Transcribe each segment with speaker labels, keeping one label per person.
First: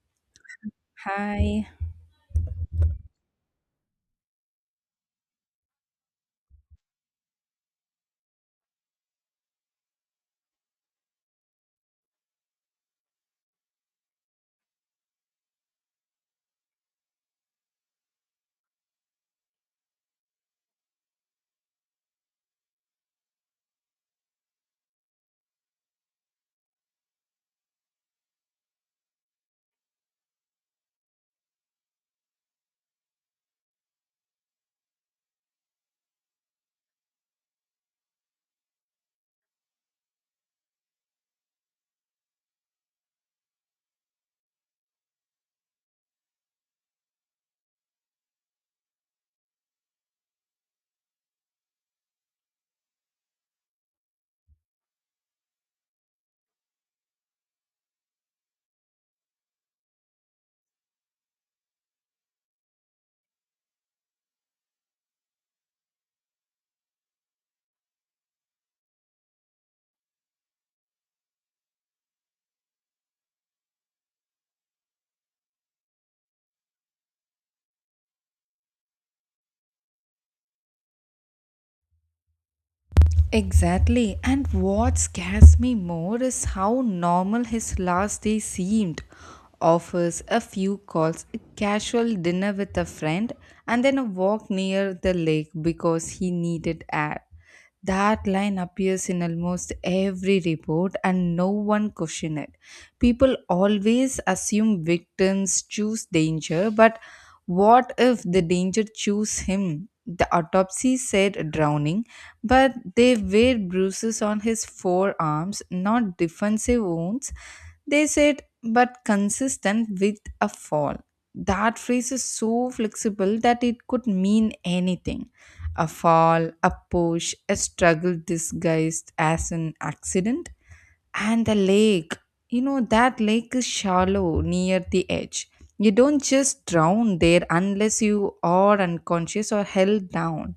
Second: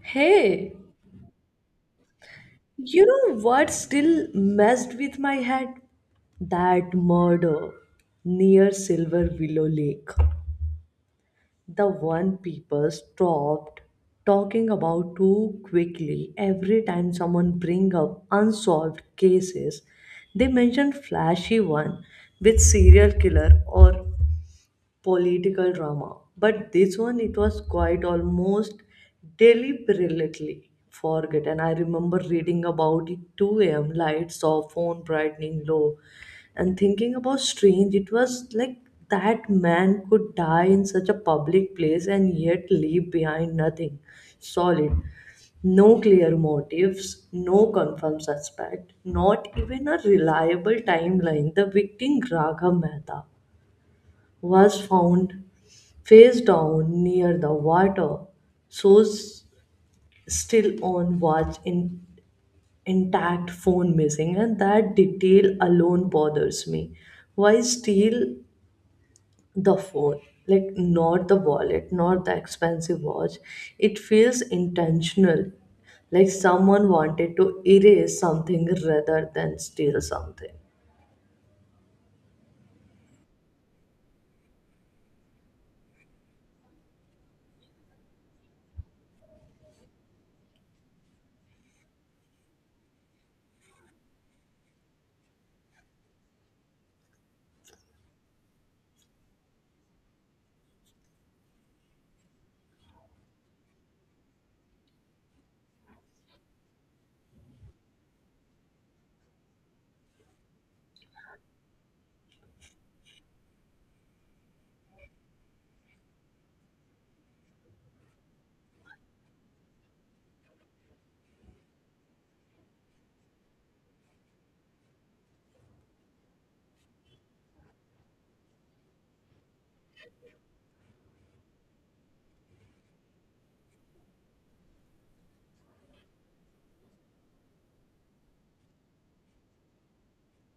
Speaker 1: Hey,
Speaker 2: Hi.
Speaker 1: you know what still messed with my head? That murder near Silver Willow Lake. The one people stopped talking about too quickly every time someone bring up unsolved cases. They mention flashy one with serial killer or political drama. But this one, it was quite almost deliberately forget, and I remember reading about it 2 a.m. lights off, phone brightening low, and thinking about strange. It was like that man could die in such a public place and yet leave behind nothing solid. No clear motives, no confirmed suspect, not even a reliable timeline. The victim Raghav Mehta was found face down near the water source, still on watch in, intact phone missing, and that detail alone bothers me. Why steal the phone, like not the wallet, not the expensive watch? It feels intentional, like someone wanted to erase something rather than steal something.
Speaker 2: Exactly. And what scares me more is how normal his last day seemed. Offers, a few calls, a casual dinner with a friend, and then a walk near the lake because he needed air. That line appears in almost every report and no one question it. People always assume victims choose danger, but what if the danger choose him? The autopsy said drowning, but they were bruises on his forearms, not defensive wounds. They said, but consistent with a fall. That phrase is so flexible that it could mean anything: a fall, a push, a struggle disguised as an accident. And the lake, you know, that lake is shallow near the edge. You don't just drown there unless you are unconscious or held down,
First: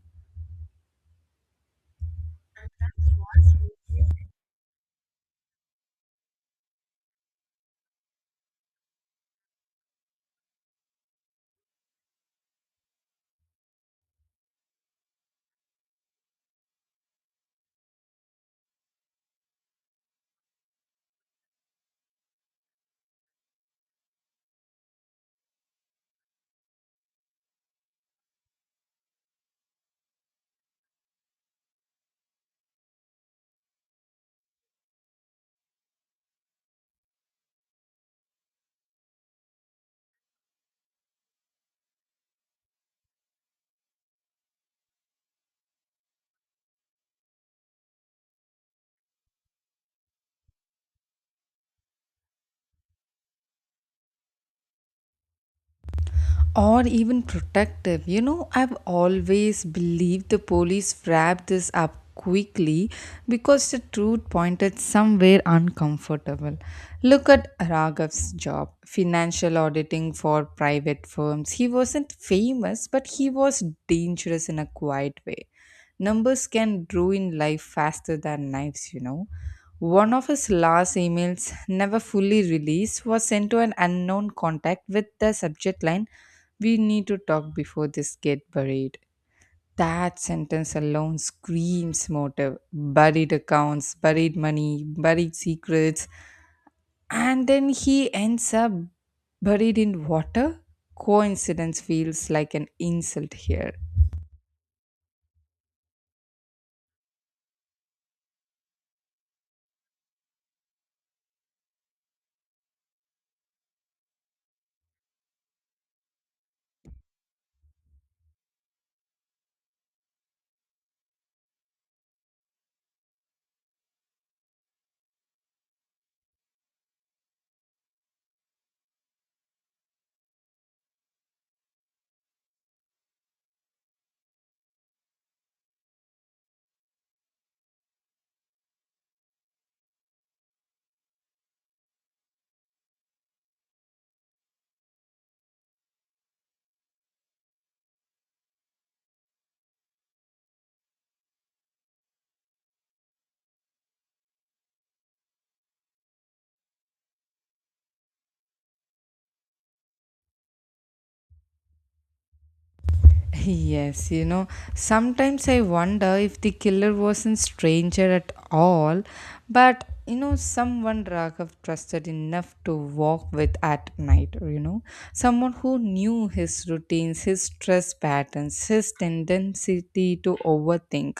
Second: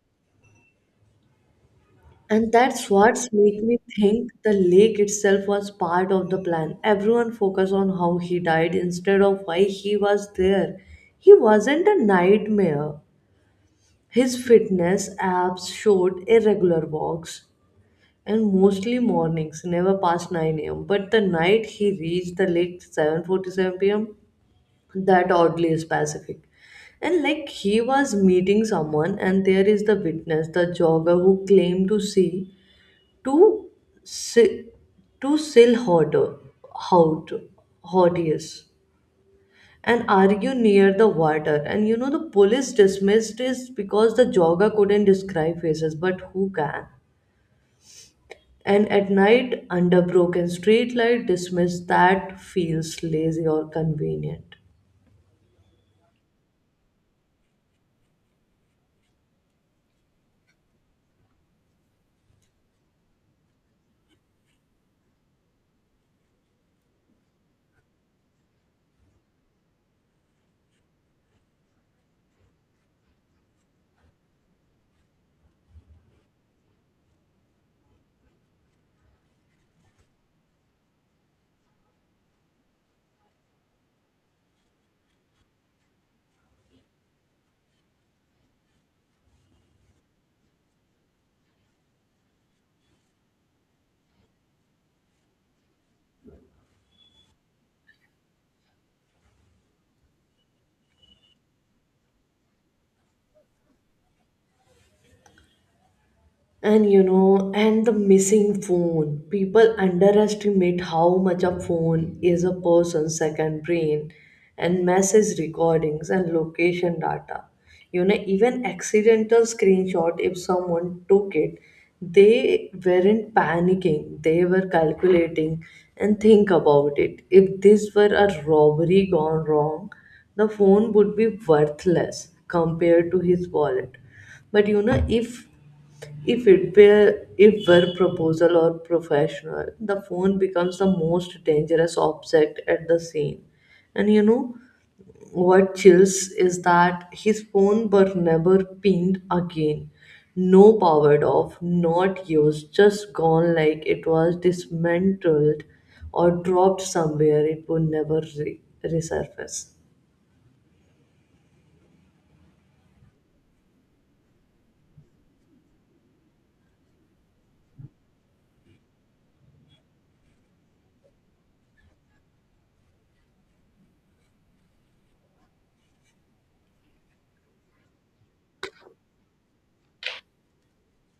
Speaker 1: And that's what's make me think the lake itself was part of the plan. Everyone focused on how he died instead of why he was there. He wasn't a nightmare. His fitness apps showed irregular walks and mostly mornings, never past 9 a.m. But the night he reached the lake 7:47 p.m., that oddly specific. And like he was meeting someone, and there is the witness, the jogger who claimed to see to si- to sail hot hotties and argue near the water, and you know the police dismissed is because the jogger couldn't describe faces, but who can? And at night under broken streetlight, dismissed, that feels lazy or convenient.
Speaker 2: or even protective. You know, I've always believed the police wrapped this up quickly because the truth pointed somewhere uncomfortable. Look at Raghav's job, financial auditing for private firms. He wasn't famous, but he was dangerous in a quiet way. Numbers can ruin life faster than knives, you know. One of his last emails, never fully released, was sent to an unknown contact with the subject line: we need to talk before this get buried. That sentence alone screams motive. Buried accounts, buried money, buried secrets. And then he ends up buried in water? Coincidence feels like an insult here.
Speaker 1: And the missing phone. People underestimate how much a phone is a person's second brain, and message recordings and location data. Even accidental screenshot, if someone took it, they weren't panicking, they were calculating, and think about it. If this were a robbery gone wrong, the phone would be worthless compared to his wallet. But if it were, if were proposal or professional, the phone becomes the most dangerous object at the scene. And you know what chills is that his phone were never pinged again. No, powered off, not used, just gone, like it was dismantled or dropped somewhere it would never resurface.
Speaker 2: Yes, you know, sometimes I wonder if the killer wasn't stranger at all, but you know, someone Raghav trusted enough to walk with at night, you know, someone who knew his routines, his stress patterns, his tendency to overthink.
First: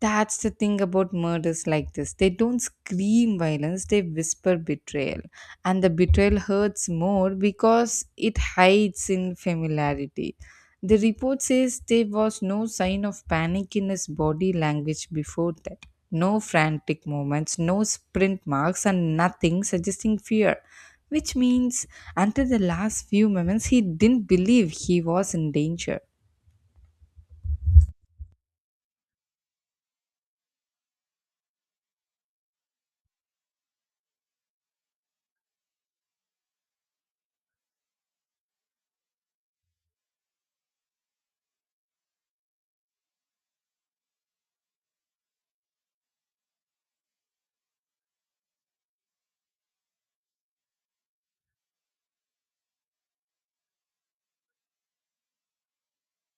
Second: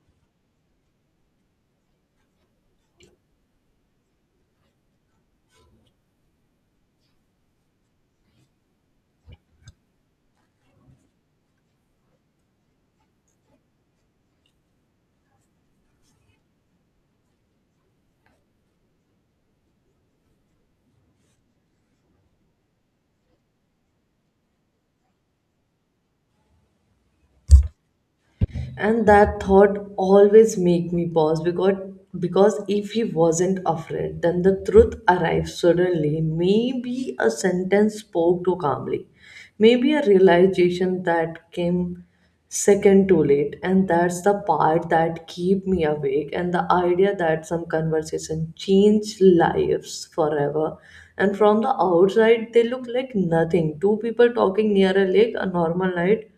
Speaker 2: That's the thing about murders like this. They don't scream violence, they whisper betrayal. And the betrayal hurts more because it hides in familiarity. The report says there was no sign of panic in his body language before that. No frantic movements, no sprint marks, and nothing suggesting fear. Which means, until the last few moments, he didn't believe he was in danger.
Speaker 1: And that thought always make me pause because if he wasn't afraid, then the truth arrives suddenly, maybe a sentence spoke too calmly, maybe a realization that came second too late. And that's the part that keep me awake, and the idea that some conversation change lives forever, and from the outside they look like nothing, two people talking near a lake, a normal night,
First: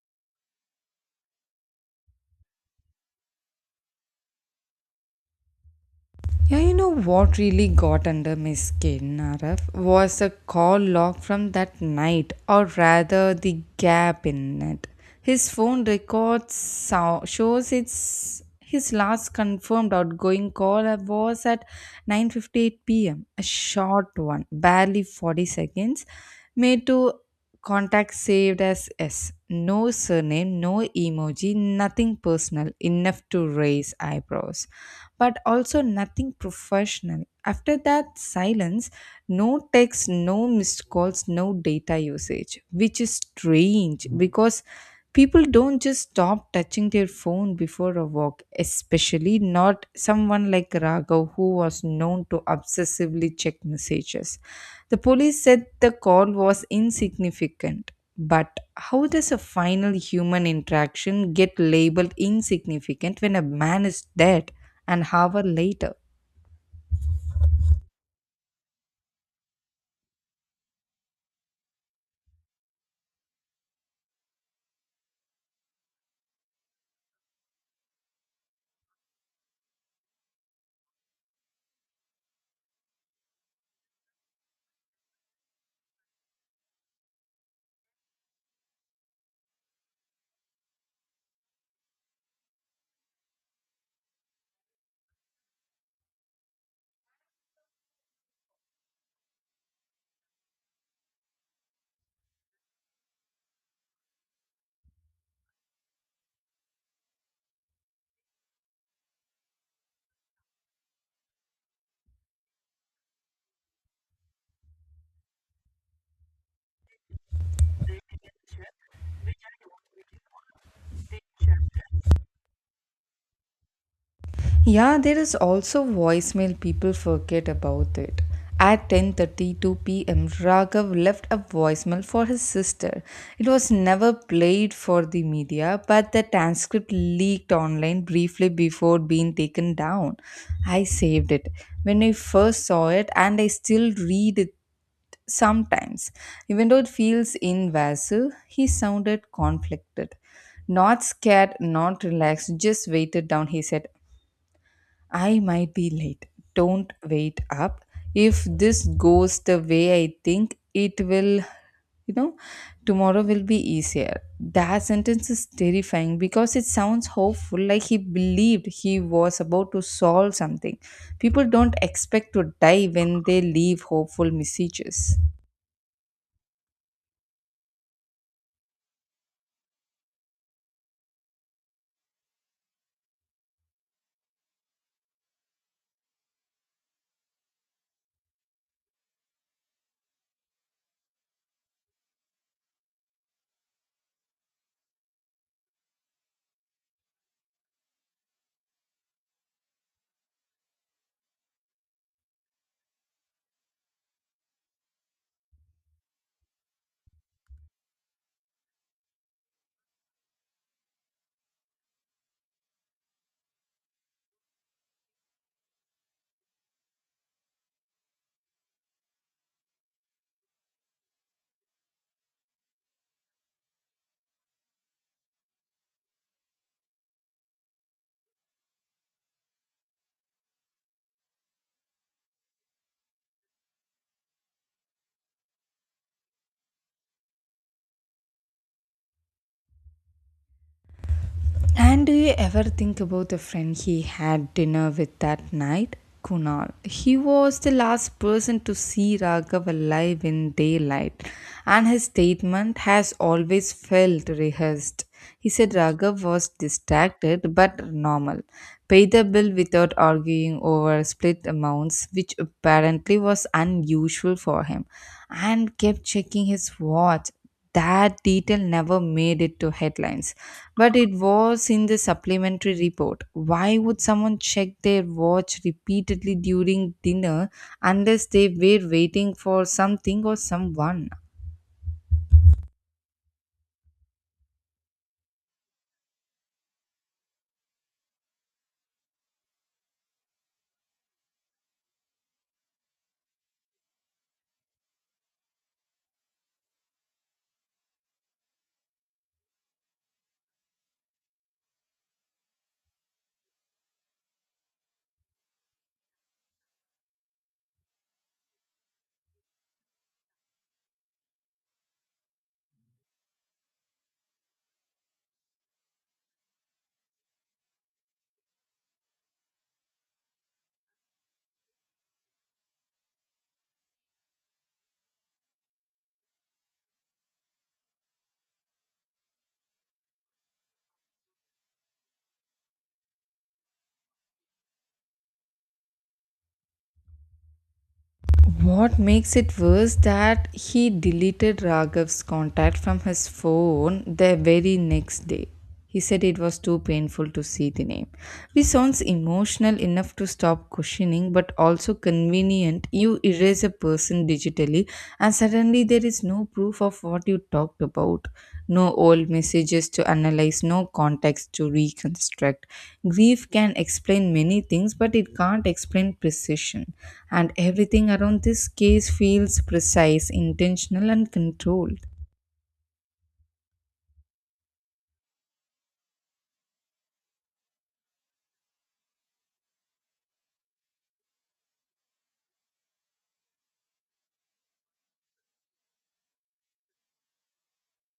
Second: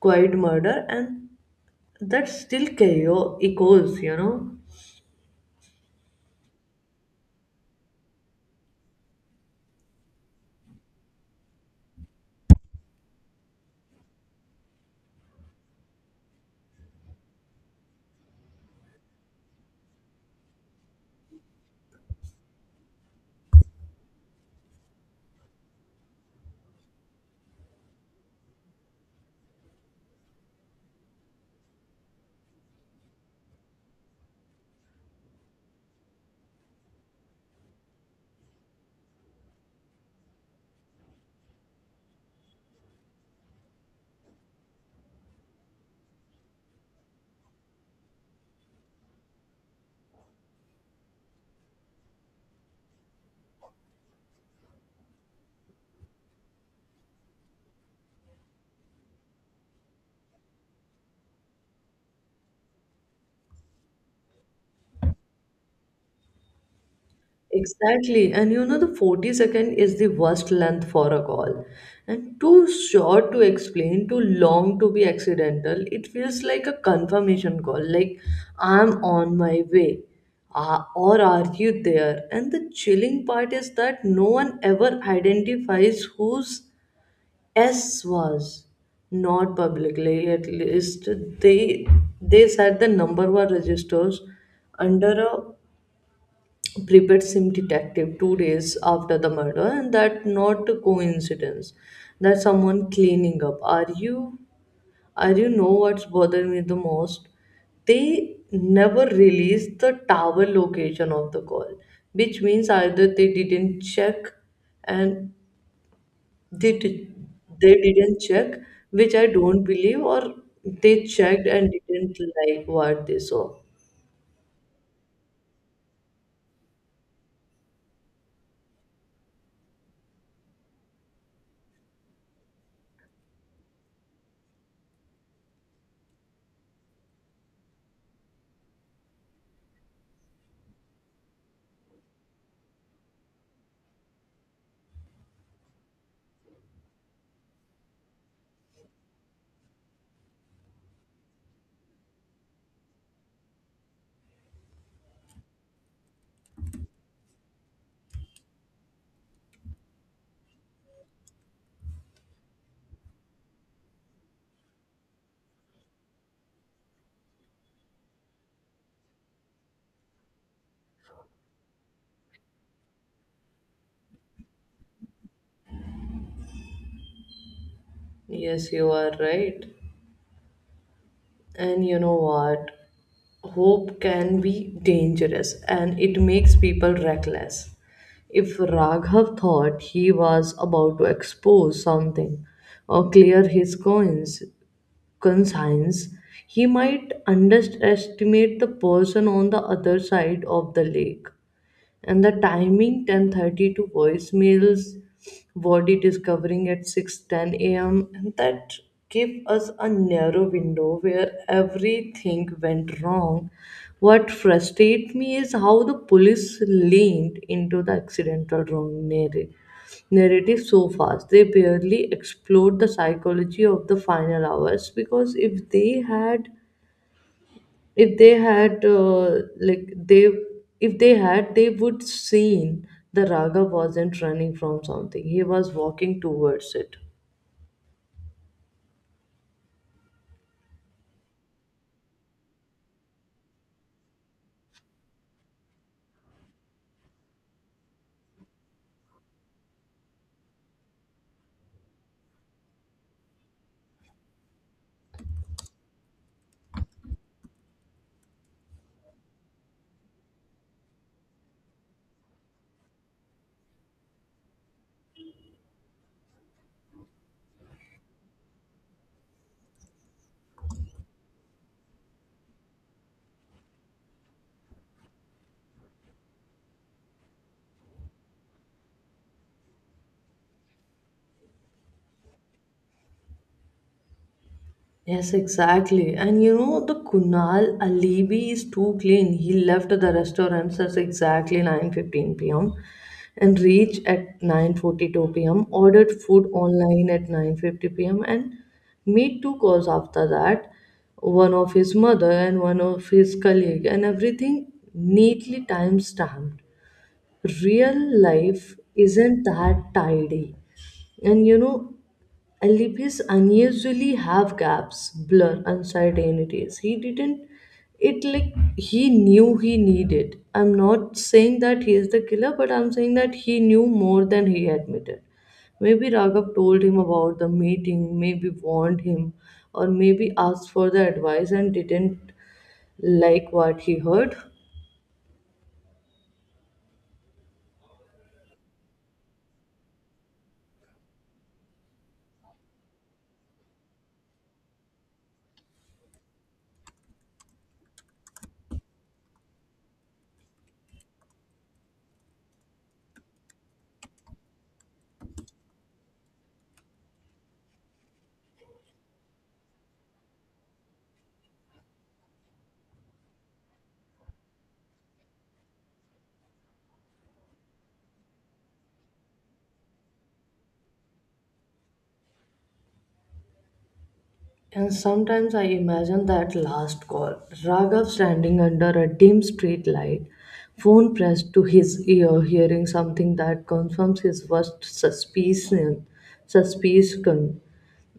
Speaker 1: quiet murder, and that still chaos echoes.
Speaker 2: Yeah, you know what really got under my skin, Araf, was a call log from that night, or rather, the gap in it. His phone records shows it's his last confirmed outgoing call was at 9:58 p.m. A short one, barely 40 seconds, made to Contact saved as S. No surname, no emoji, nothing personal, enough to raise eyebrows, but also nothing professional. After that silence, no text, no missed calls, no data usage, which is strange because people don't just stop touching their phone before a walk, especially not someone like Raghav, who was known to obsessively check messages. The police said the call was insignificant. But how does a final human interaction get labeled insignificant when a man is dead an hour later?
Speaker 1: Exactly. The 40 second is the worst length for a call. And too short to explain, too long to be accidental. It feels like a confirmation call, like, I'm on my way. Ah, or are you there? And the chilling part is that no one ever identifies who's S was, not publicly, at least. They they said the number was registered under a prepaid SIM detective 2 days after the murder, and that not a coincidence, that someone cleaning up. Are you are You know what's bothering me the most? They never released the tower location of the call, which means either they didn't check and they did, they didn't check, which I don't believe, or they checked and didn't like what they saw.
Speaker 2: Yeah, there is also voicemail people forget about it. At 10:32 p.m., Raghav left a voicemail for his sister. It was never played for the media, but the transcript leaked online briefly before being taken down. I saved it when I first saw it, and I still read it sometimes. Even though it feels invasive, he sounded conflicted. Not scared, not relaxed, just weighted down, he said. I might be late. Don't wait up. If this goes the way I think, it will, you know, tomorrow will be easier. That sentence is terrifying because it sounds hopeful, like he believed he was about to solve something. People don't expect to die when they leave hopeful messages.
Speaker 1: Yes, you are right. And you know what? Hope can be dangerous, and it makes people reckless. If Raghav thought he was about to expose something or clear his conscience, he might underestimate the person on the other side of the lake. And the timing, 10:30 to voicemails, body discovering at 6:10 a.m., and that gave us a narrow window where everything went wrong. What frustrates me is how the police leaned into the accidental wrong narrative so fast. They barely explored the psychology of the final hours, because if they had like they if they had, they would seen the raga wasn't running from something, he was walking towards it.
Speaker 2: And do you ever think about the friend he had dinner with that night? Kunal. He was the last person to see Raghav alive in daylight, and his statement has always felt rehearsed. He said Raghav was distracted but normal, paid the bill without arguing over split amounts, which apparently was unusual for him, and kept checking his watch. That detail never made it to headlines, but it was in the supplementary report. Why would someone check their watch repeatedly during dinner unless they were waiting for something or someone?
Speaker 1: Yes, exactly. The Kunal Alibi is too clean. He left the restaurant at exactly 9:15 p.m. and reached at 9:42 p.m., ordered food online at 9:50 p.m., and made two calls after that, one of his mother and one of his colleague, and everything neatly time-stamped. Real life isn't that tidy. And you know, Alipis unusually have gaps, blur, uncertainties. He didn't, it like he knew he needed. I'm not saying that he is the killer, but I'm saying that he knew more than he admitted. Maybe Raghav told him about the meeting, maybe warned him, or maybe asked for the advice and didn't like what he heard.
Speaker 2: What makes it worse that he deleted Raghav's contact from his phone the very next day. He said it was too painful to see the name, which sounds emotional enough to stop questioning, but also convenient. You erase a person digitally and suddenly there is no proof of what you talked about, no old messages to analyze, no context to reconstruct. Grief can explain many things, but it can't explain precision, and everything around this case feels precise, intentional and controlled.
Speaker 1: And sometimes I imagine that last call, Raghav standing under a dim street light, phone pressed to his ear, hearing something that confirms his worst suspicion.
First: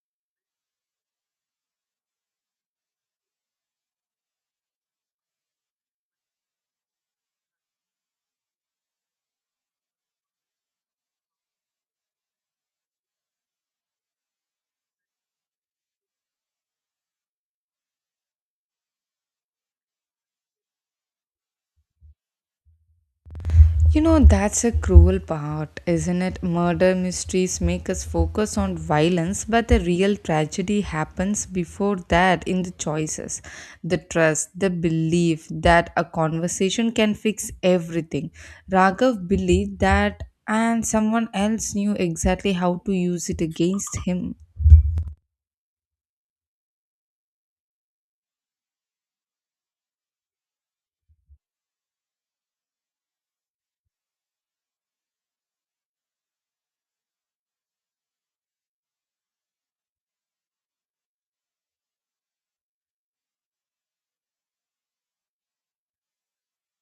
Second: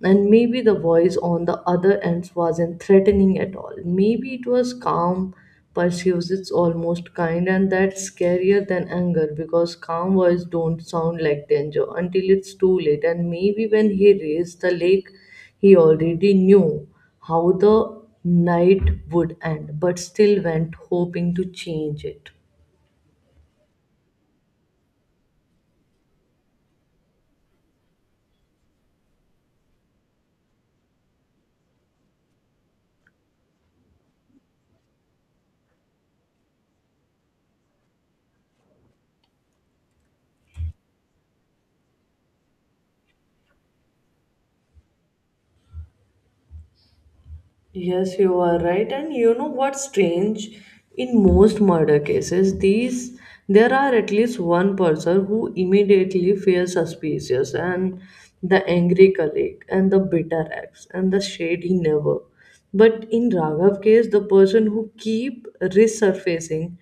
Speaker 1: And maybe the voice on the other end wasn't threatening at all. Maybe it was calm, persuasive, almost kind, and that's scarier than anger, because calm voice don't sound like danger until it's too late. And maybe when he raised the lake, he already knew how the night would end, but still went hoping to change it.
Speaker 2: You know, that's a cruel part, isn't it? Murder mysteries make us focus on violence, but the real tragedy happens before that in the choices, the trust, the belief that a conversation can fix everything. Raghav believed that, and someone else knew exactly how to use it against him.
Speaker 1: Yes, you are right. And you know what's strange? In most murder cases, these there are at least one person who immediately feels suspicious, and the angry colleague and the bitter ex and the shady neighbor. But in Raghav case, the person who keep resurfacing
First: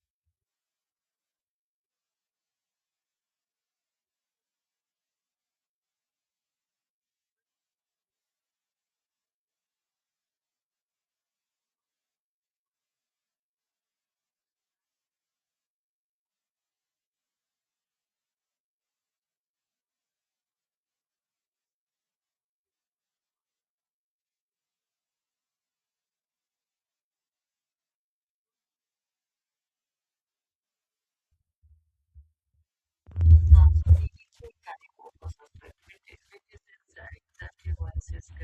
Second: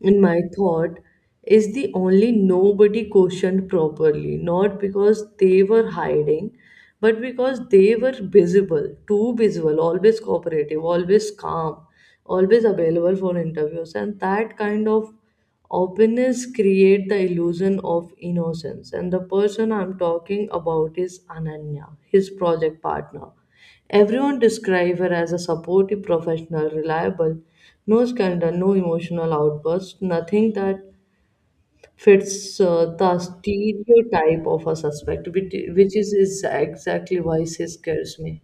Speaker 1: in my thought is the only nobody questioned properly, not because they were hiding, but because they were visible, too visible, always cooperative, always calm, always available for interviews, and that kind of openness create the illusion of innocence. And the person I'm talking about is Ananya, his project partner. Everyone describe her as a supportive, professional, reliable, no scandal, no emotional outbursts, nothing that fits the stereotype of a suspect, which is exactly why she scares me.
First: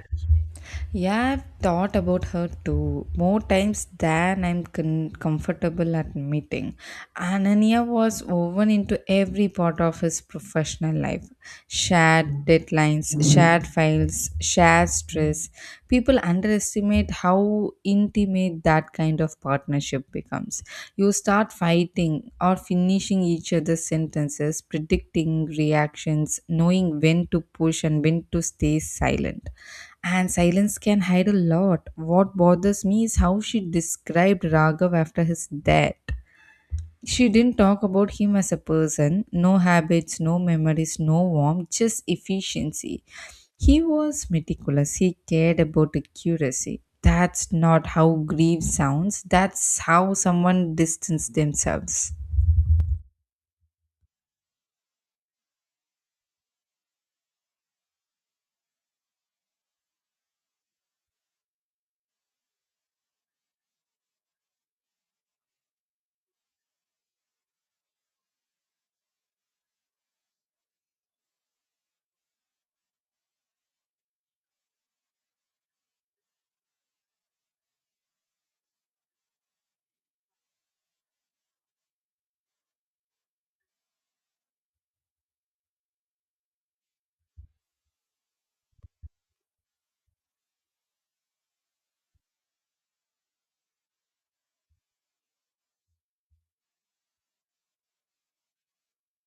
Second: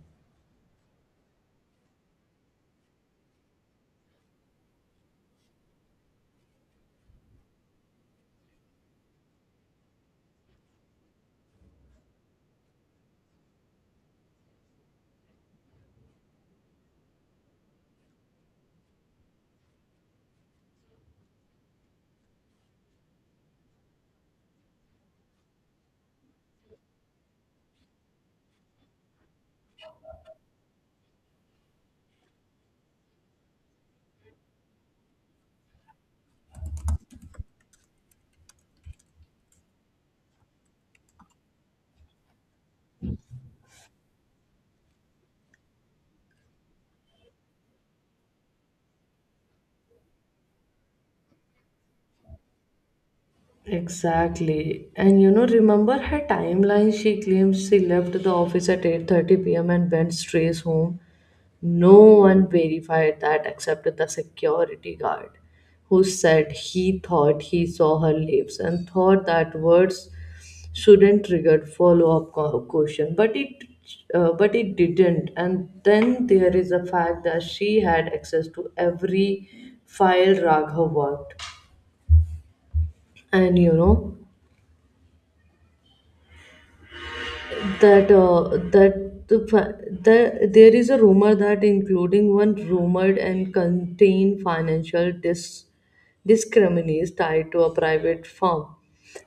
Speaker 2: Yeah, I've thought about her too, more times than I'm comfortable admitting. Ananya was woven into every part of his professional life: shared deadlines, shared files, shared stress. People underestimate how intimate that kind of partnership becomes. You start fighting or finishing each other's sentences, predicting reactions, knowing when to push and when to stay silent, and silence can hide a lot. What bothers me is how she described Raghav after his death. She didn't talk about him as a person: no habits, no memories, no warmth, just efficiency. He was meticulous, he cared about accuracy. That's not how grief sounds, that's how someone distanced themselves.
Speaker 1: Exactly. Remember her timeline? She claims she left the office at 8:30 p.m. and went straight home. No one verified that except the security guard, who said he thought he saw her leaves, and thought that words shouldn't trigger follow-up question, but it didn't. And then there is the fact that she had access to every file Raghav worked. And that that the, fi- the there is a rumor, that including one rumored and contain financial discriminates tied to a private firm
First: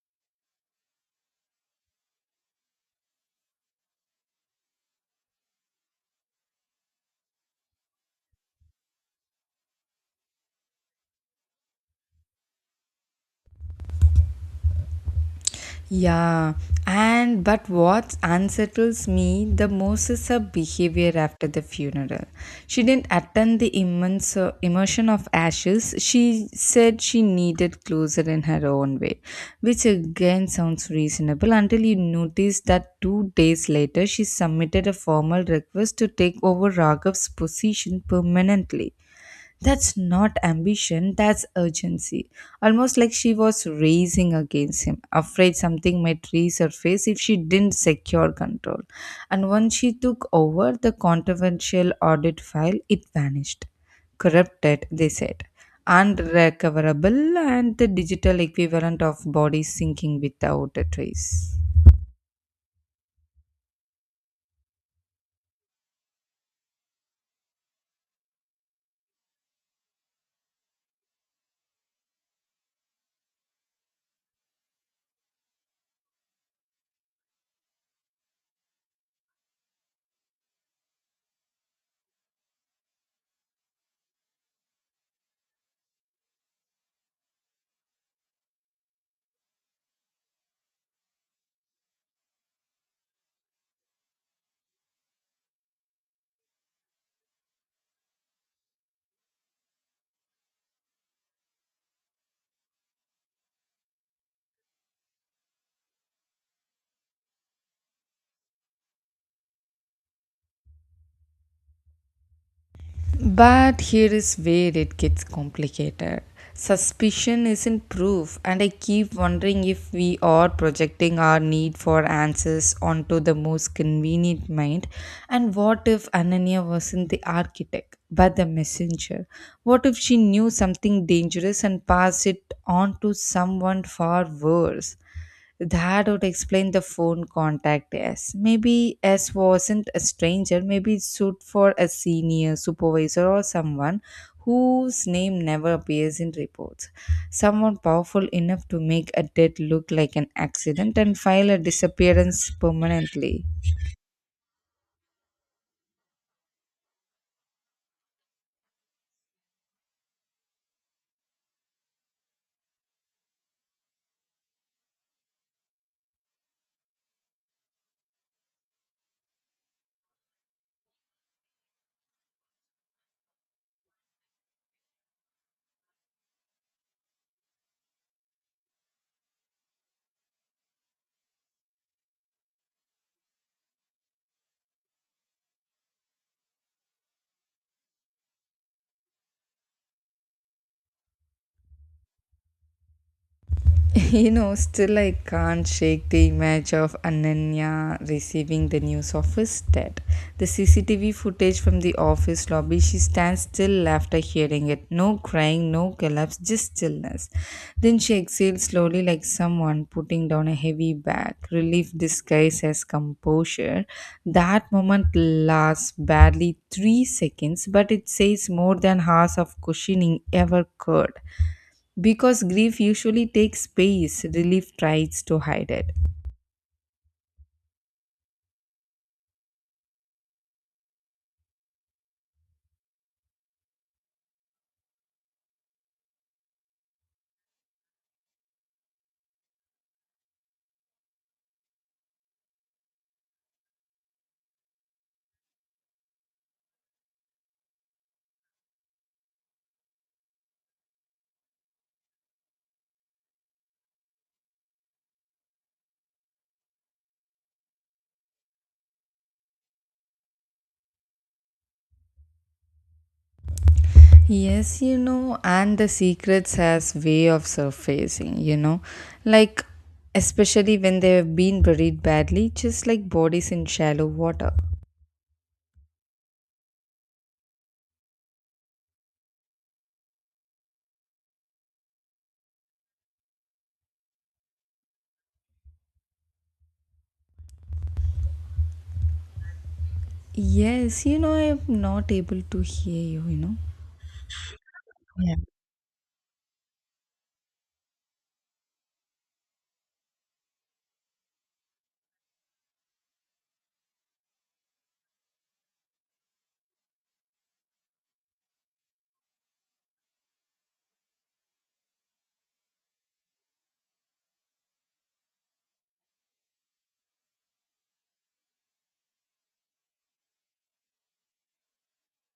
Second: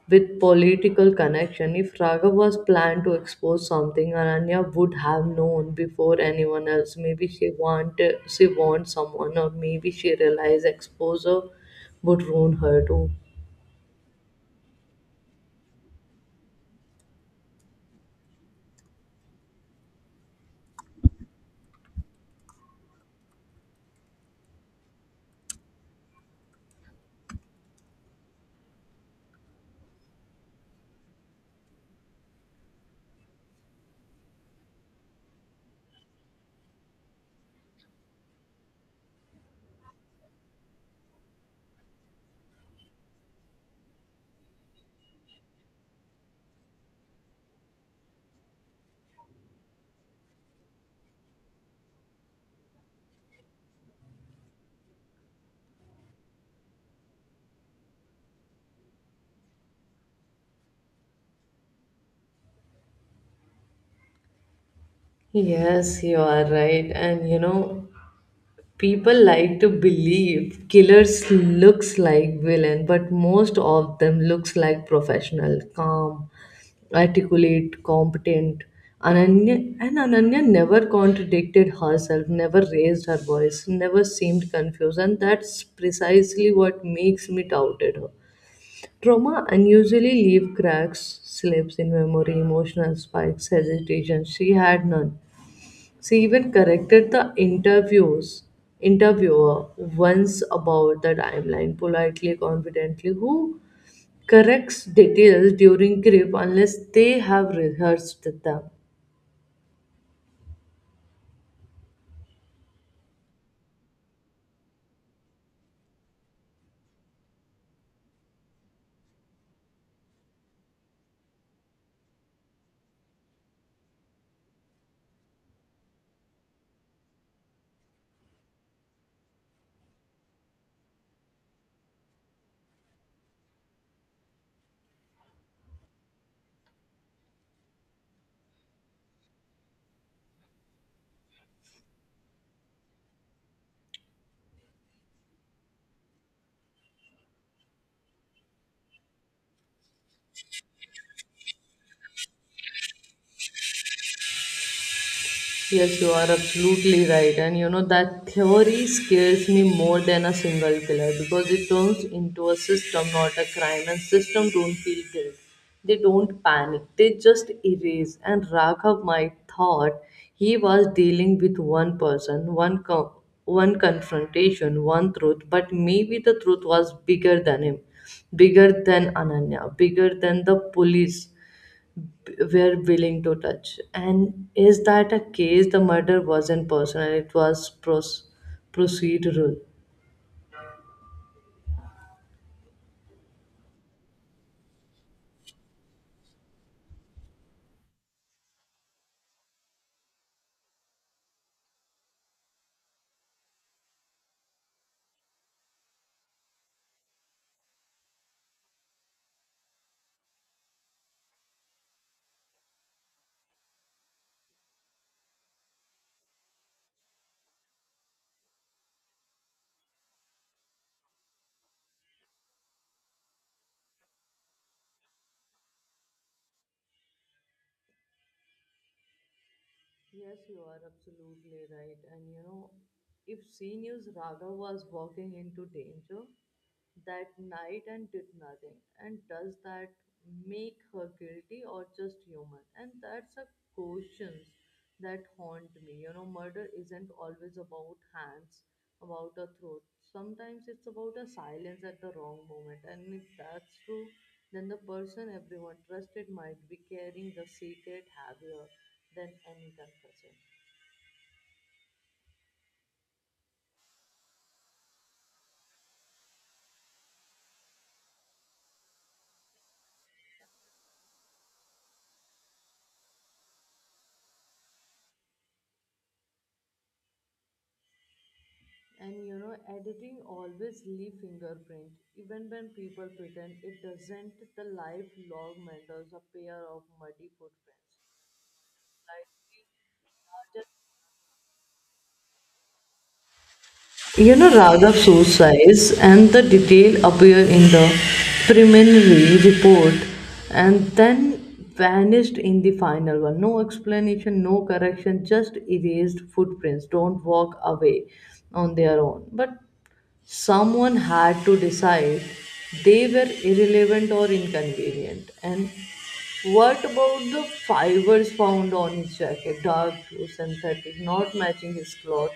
Speaker 1: with political connection. If Raghav was planned to expose something, Ananya would have known before anyone else. Maybe she warned someone, or maybe she realized exposure would ruin her too.
Speaker 2: Yeah, and but what unsettles me the most is her behavior after the funeral. She didn't attend the immense immersion of ashes. She said she needed closure in her own way, which again sounds reasonable until you notice that 2 days later she submitted a formal request to take over Raghav's position permanently. That's not ambition, that's urgency. Almost like she was racing against him, afraid something might resurface if she didn't secure control. And once she took over the controversial audit file, it vanished. Corrupted, they said. Unrecoverable, and the digital equivalent of bodies sinking without a trace.
Speaker 1: Yes, you are right. People like to believe killers looks like villain, but most of them looks like professional, calm, articulate, competent. Ananya never contradicted herself, never raised her voice, never seemed confused, and that's precisely what makes me doubted her. Trauma unusually leave cracks, slips in memory, emotional spikes, hesitation. She had none. She even corrected the interviews interviewer once about the timeline, politely, confidently. Who corrects details during grief unless they have rehearsed them?
Speaker 2: But here is where it gets complicated. Suspicion isn't proof, and I keep wondering if we are projecting our need for answers onto the most convenient mind. And what if Ananya wasn't the architect, but the messenger? What if she knew something dangerous and passed it on to someone far worse? That would explain the phone contact S. Maybe S wasn't a stranger, maybe it stood for a senior supervisor or someone whose name never appears in reports. Someone powerful enough to make a death look like an accident and file a disappearance permanently.
Speaker 1: Yes, you are absolutely right. That theory scares me more than a single killer, because it turns into a system, not a crime. And system don't feel guilt. They don't panic. They just erase. And Raghav might thought he was dealing with one person, one confrontation, one truth, but maybe the truth was bigger than him, bigger than Ananya, bigger than the police were willing to touch. And is that a case, the murder wasn't personal, it was procedural?
Speaker 2: You know, still I can't shake the image of Ananya receiving the news of his death. The CCTV footage from the office lobby, she stands still after hearing it. No crying, no collapse, just stillness. Then she exhales slowly like someone putting down a heavy bag, relief disguised as composure. That moment lasts barely 3 seconds, but it says more than hours of cushioning ever could. Because grief usually takes space, relief tries to hide it.
Speaker 1: Yes, you are absolutely right. If Senior's Raghav was walking into danger that night and did nothing, and does that make her guilty or just human? And that's a question that haunt me. Murder isn't always about hands, about a throat. Sometimes it's about a silence at the wrong moment. And if that's true, then the person everyone trusted might be carrying the secret heavier than any confession.
Speaker 2: Yes, you know, and the secrets has way of surfacing, you know, like especially when they have been buried badly, just like bodies in shallow water.
Speaker 1: Editing always leave fingerprint. Even when people pretend it doesn't, the life log matters a pair of muddy footprints. Like,
Speaker 2: Yes, you know, I'm not able to hear you, you know.
Speaker 1: Raghav suicides, and the detail appear in the preliminary report, and then vanished in the final one. No explanation, no correction, just erased footprints. Don't walk away on their own. But someone had to decide they were irrelevant or inconvenient. And what about the fibers found on his jacket? Dark blue, synthetic, not matching his cloth,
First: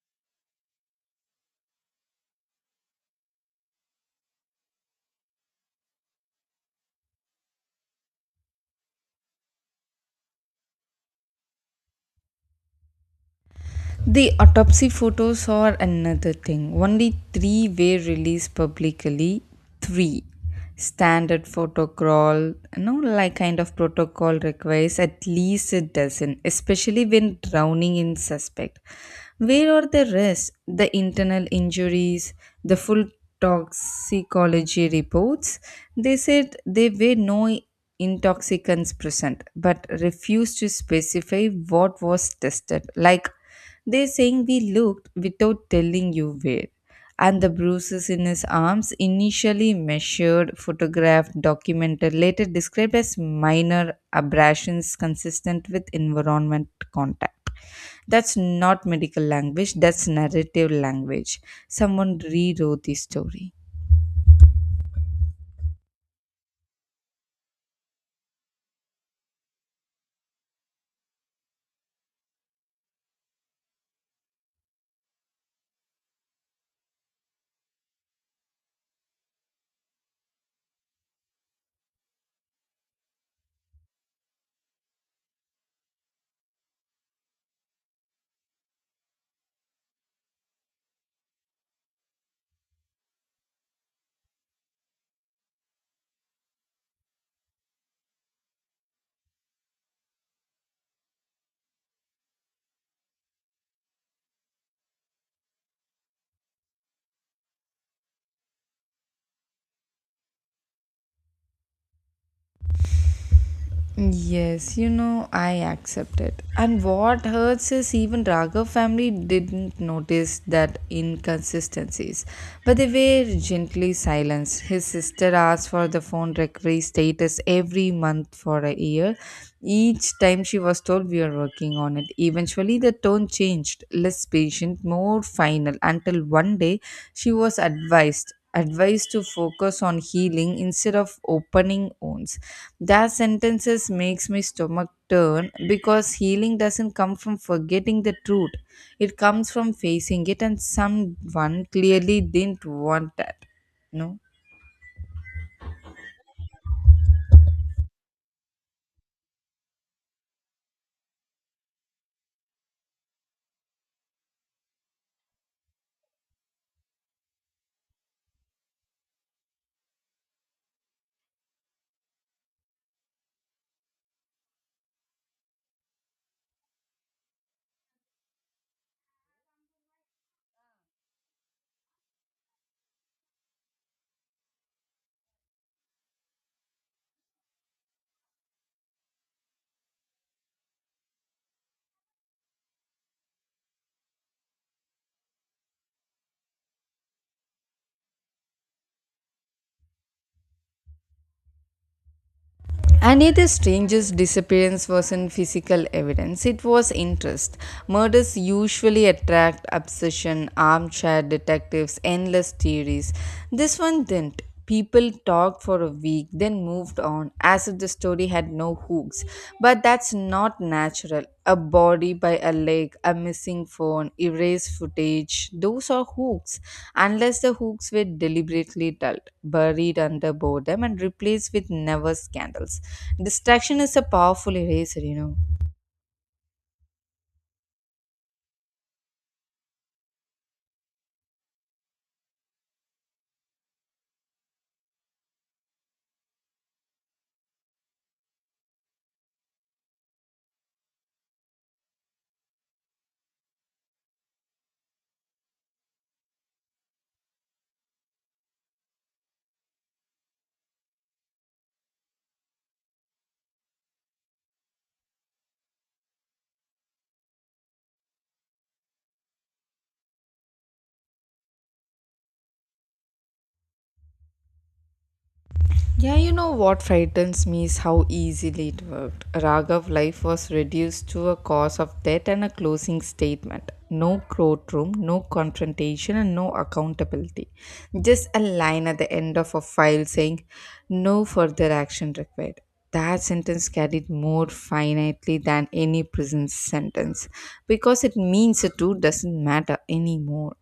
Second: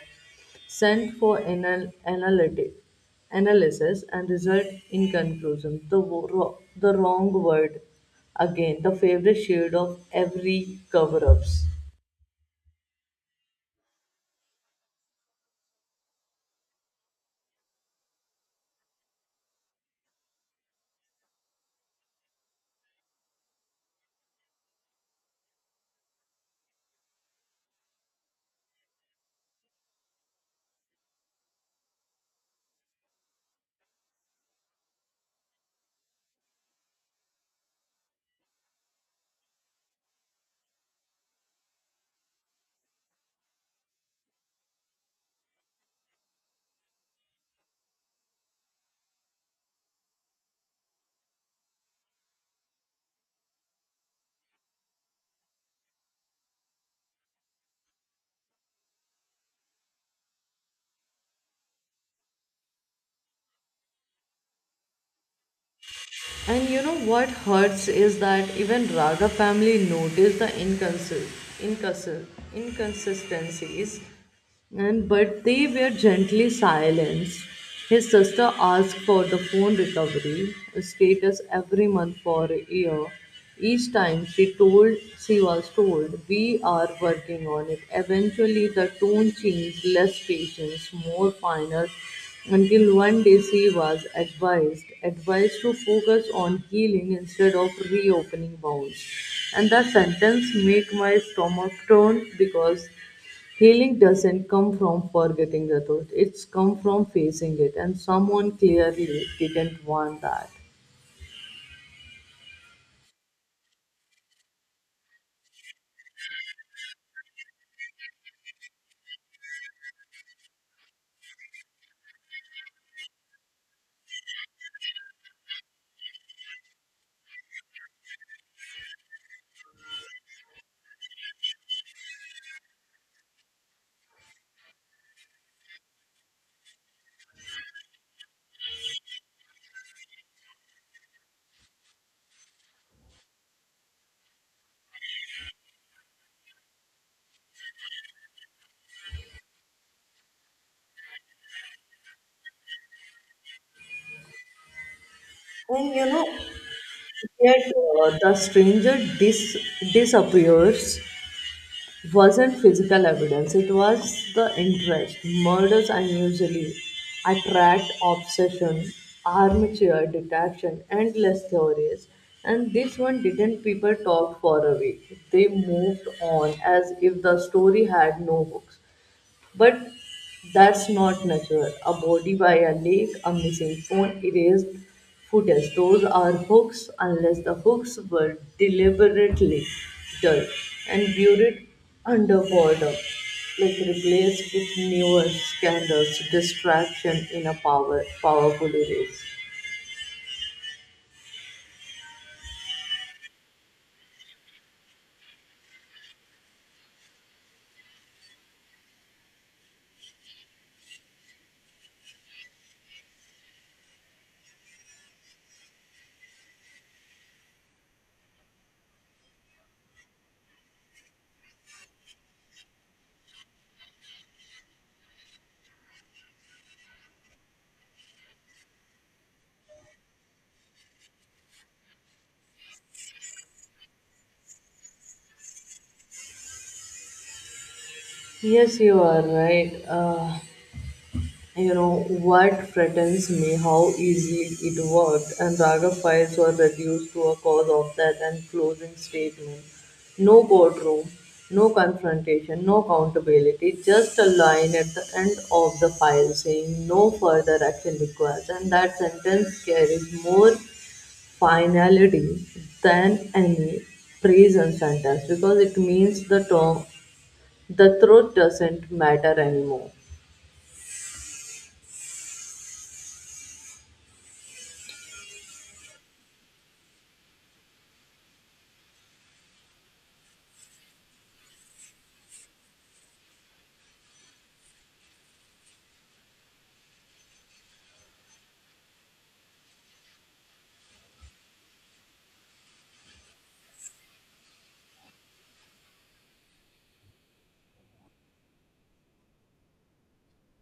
Speaker 1: sent for anal- analytic analysis and result inconclusive. The wrong word again, the favorite shade of every cover ups.
Speaker 2: The autopsy photos are another thing. Only three were released publicly. Three. Standard protocol, no like kind of protocol requires at least a dozen, especially when drowning in suspect. Where are the rest? The internal injuries, the full toxicology reports. They said there were no intoxicants present, but refused to specify what was tested. Like they saying we looked without telling you where. And the bruises in his arms, initially measured, photographed, documented, later described as minor abrasions consistent with environment contact. That's not medical language, that's narrative language. Someone rewrote the story.
Speaker 1: And you know what hurts is that even Raga family noticed the inconsi- inconsistencies, and but they were gently silenced. His sister asked for the phone recovery status every month for a year. Each time she told she was told we are working on it. Eventually the tone changed, less patience, more final until one day she was advised to focus on healing instead of reopening wounds. And the sentence make my stomach turn because healing doesn't come from forgetting the truth. It's come from facing it. And someone clearly didn't want that.
Speaker 2: Yes, you know, I accept it. And what hurts is even Raghav family didn't notice that inconsistencies, but they were gently silenced. His sister asked for the phone recovery status every month for a year. Each time she was told we are working on it. Eventually, the tone changed, less patient, more final, until one day she was advised to focus on healing instead of opening wounds. That sentences makes my stomach turn because healing doesn't come from forgetting the truth. It comes from facing it, and someone clearly didn't want that. No.
Speaker 1: And you know, Yet the stranger dis- disappears wasn't physical evidence, it was the interest. Murders unusually attract obsession, armature detection, endless theories. And this one didn't people talk for a week. They moved on as if the story had no hooks. But that's not natural. A body by a lake, a missing phone, erased footage. Those are hooks, unless the hooks were deliberately dull and buried underwater, like replaced with newer scandals, distraction in a powerful erase.
Speaker 2: And yet the stranger's disappearance wasn't physical evidence, it was interest. Murders usually attract obsession, armchair detectives, endless theories. This one didn't. People talked for a week, then moved on as if the story had no hooks. Things. But that's not natural. A body by a leg, a missing phone, erased footage, those are hooks, unless the hooks were deliberately dulled, buried under boredom, and replaced with never scandals. Distraction is a powerful eraser, you know.
Speaker 1: Yes, you are right. You know, what frightens me how easily it worked, and Raga files were reduced to a cause of death and closing statement. No courtroom, no confrontation, no accountability, just a line at the end of the file saying no further action required. And that sentence carries more finality than any prison sentence because it means the truth doesn't matter anymore.
Speaker 2: Yeah, you know what frightens me is how easily it worked. Raghav's life was reduced to a cause of death and a closing statement. No courtroom, no confrontation, and no accountability. Just a line at the end of a file saying, no further action required. That sentence carried more finitely than any prison sentence because it means the truth doesn't matter anymore.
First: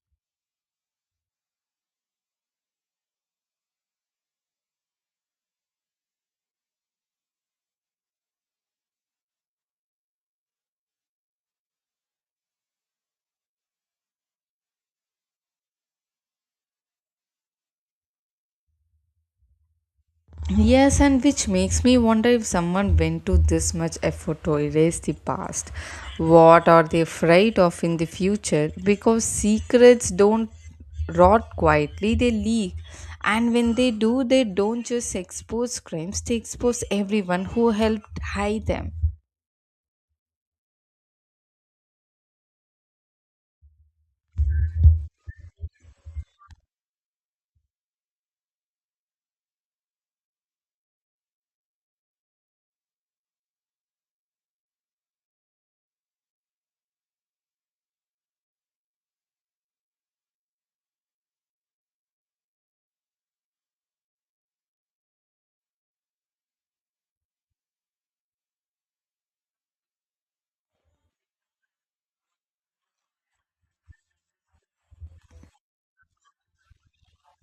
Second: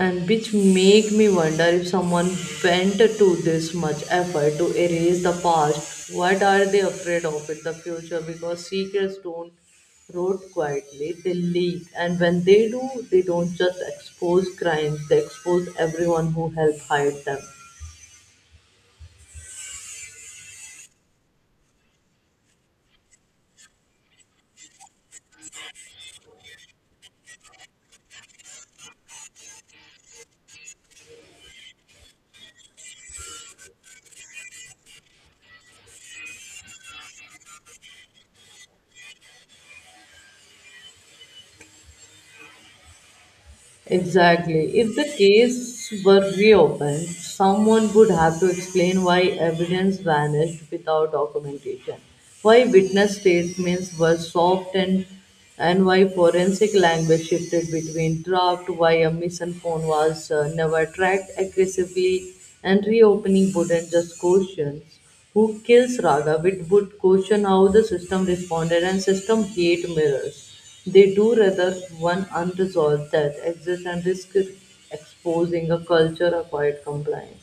Speaker 1: And which make me wonder if someone went to this much effort to erase the past, what are they afraid of in the future, because secrets don't rot quietly, they leak, and when they do they don't just expose crimes, they expose everyone who helped hide them.
Speaker 2: Yes, and which makes me wonder if someone went to this much effort to erase the past. What are they afraid of in the future? Because secrets don't rot quietly, they leak. And when they do, they don't just expose crimes, they expose everyone who helped hide them.
Speaker 1: Exactly. If the case were reopened, someone would have to explain why evidence vanished without documentation, why witness statements were soft and why forensic language shifted between draft, why a missing phone was never tracked aggressively, and reopening wouldn't just question who kills Raghav, it would question how the system responded and system hate mirrors. They do rather one unresolved that exists and risk exposing a culture of quiet compliance.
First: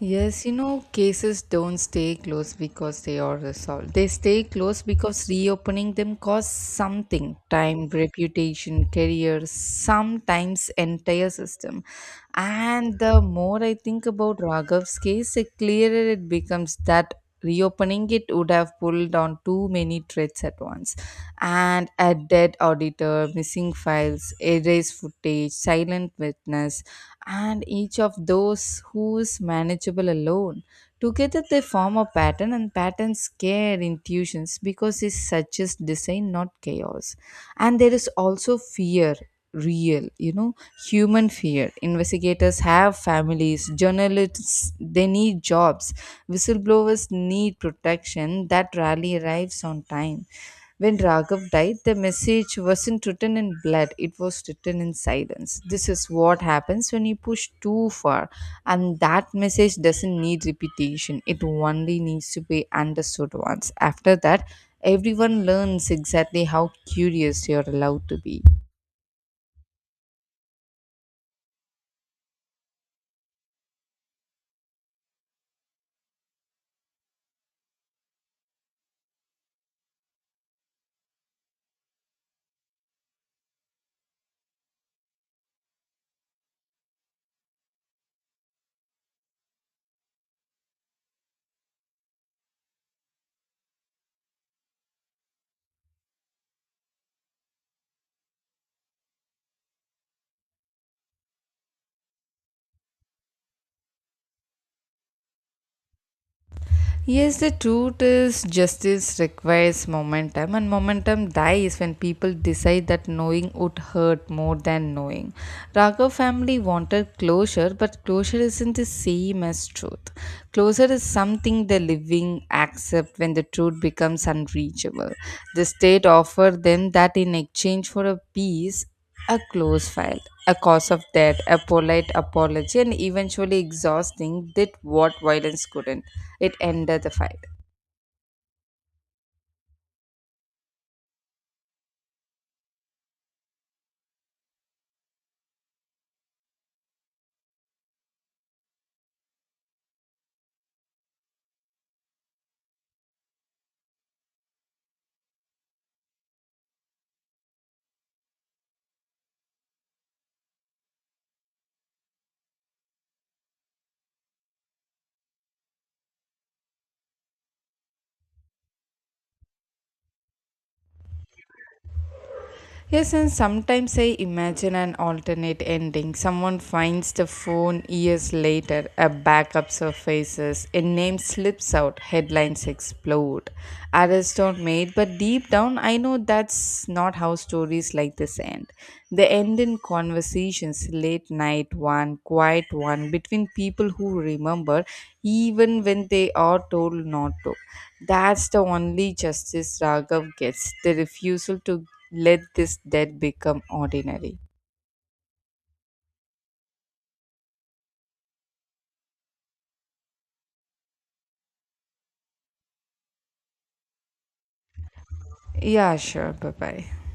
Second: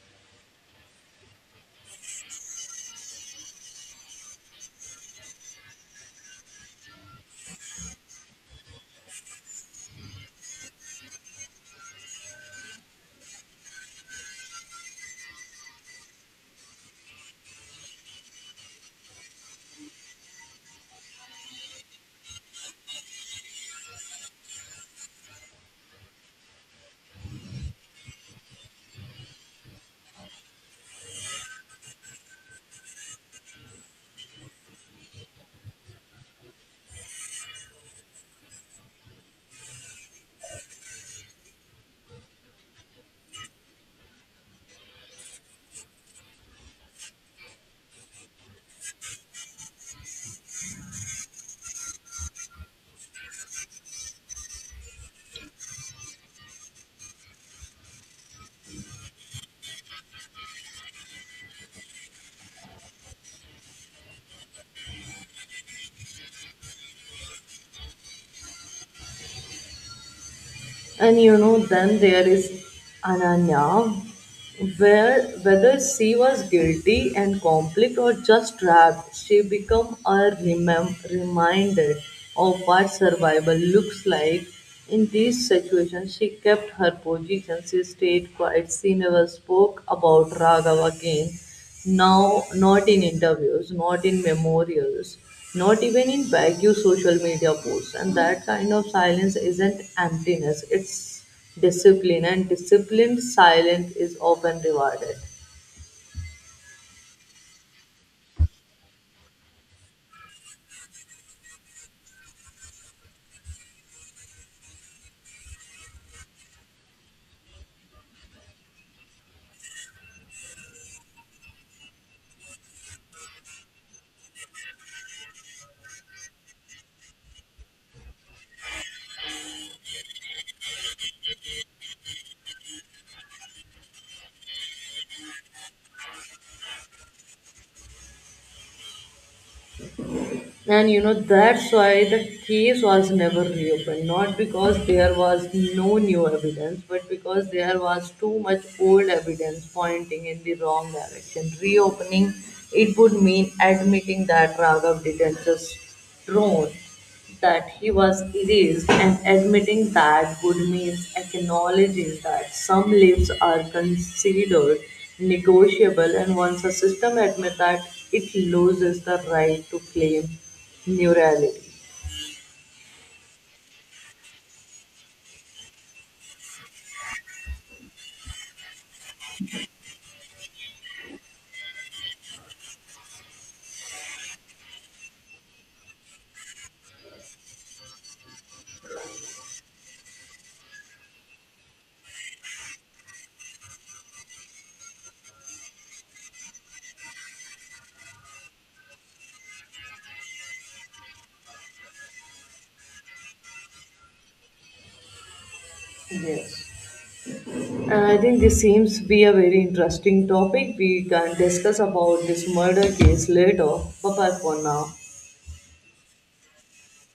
Speaker 2: Yes, you know, cases don't stay closed because they are resolved. They stay closed because reopening them costs something: time, reputation, career, sometimes entire system. And the more I think about Raghav's case, the clearer it becomes that reopening it would have pulled down too many threads at once. And a dead auditor, missing files, erased footage, silent witness, and each of those who's manageable alone. Together they form a pattern, and patterns scare intuitions because it suggests design, not chaos. And there is also fear, real, you know, human fear. Investigators have families, journalists they need jobs. Whistleblowers need protection that rarely arrives on time. When Raghav died, the message wasn't written in blood, it was written in silence. This is what happens when you push too far, and that message doesn't need repetition, it only needs to be understood once. After that, everyone learns exactly how curious you're allowed to be.
Speaker 1: And you know, then there is Ananya, where whether she was guilty and conflict or just trapped, she become a reminder of what survival looks like. In these situations, she kept her position. She stayed quiet. She never spoke about Raghav again. Now, not in interviews, not in memorials, not even in vague social media posts. And that kind of silence isn't emptiness, it's discipline. And disciplined silence is often rewarded.
Speaker 2: Yes, the truth is justice requires momentum, and momentum dies when people decide that knowing would hurt more than knowing. Raghav family wanted closure, but closure isn't the same as truth. Closure is something the living accept when the truth becomes unreachable. The state offered them that in exchange for a peace, a close file, a cause of death, a polite apology, and eventually exhausting did what violence couldn't. It ended the fight.
Speaker 1: And you know, that's why the case was never reopened. Not because there was no new evidence, but because there was too much old evidence pointing in the wrong direction. Reopening it would mean admitting that Raghav didn't just drone, that he was erased, and admitting that would mean acknowledging that some leaves are considered negotiable, and once a system admits that it loses the right to claim neurality.
Speaker 2: Yes, and sometimes I imagine an alternate ending. Someone finds the phone years later, a backup surfaces, a name slips out, headlines explode, arrests are made, but deep down I know that's not how stories like this end. They end in conversations, late night one, quiet one, between people who remember even when they are told not to. That's the only justice Raghav gets, the refusal to let this death become ordinary.
Speaker 1: Yes. And I think this seems to be a very interesting topic. We can discuss about this murder case later. Bye bye for now.
Speaker 2: Yeah, sure. Bye bye.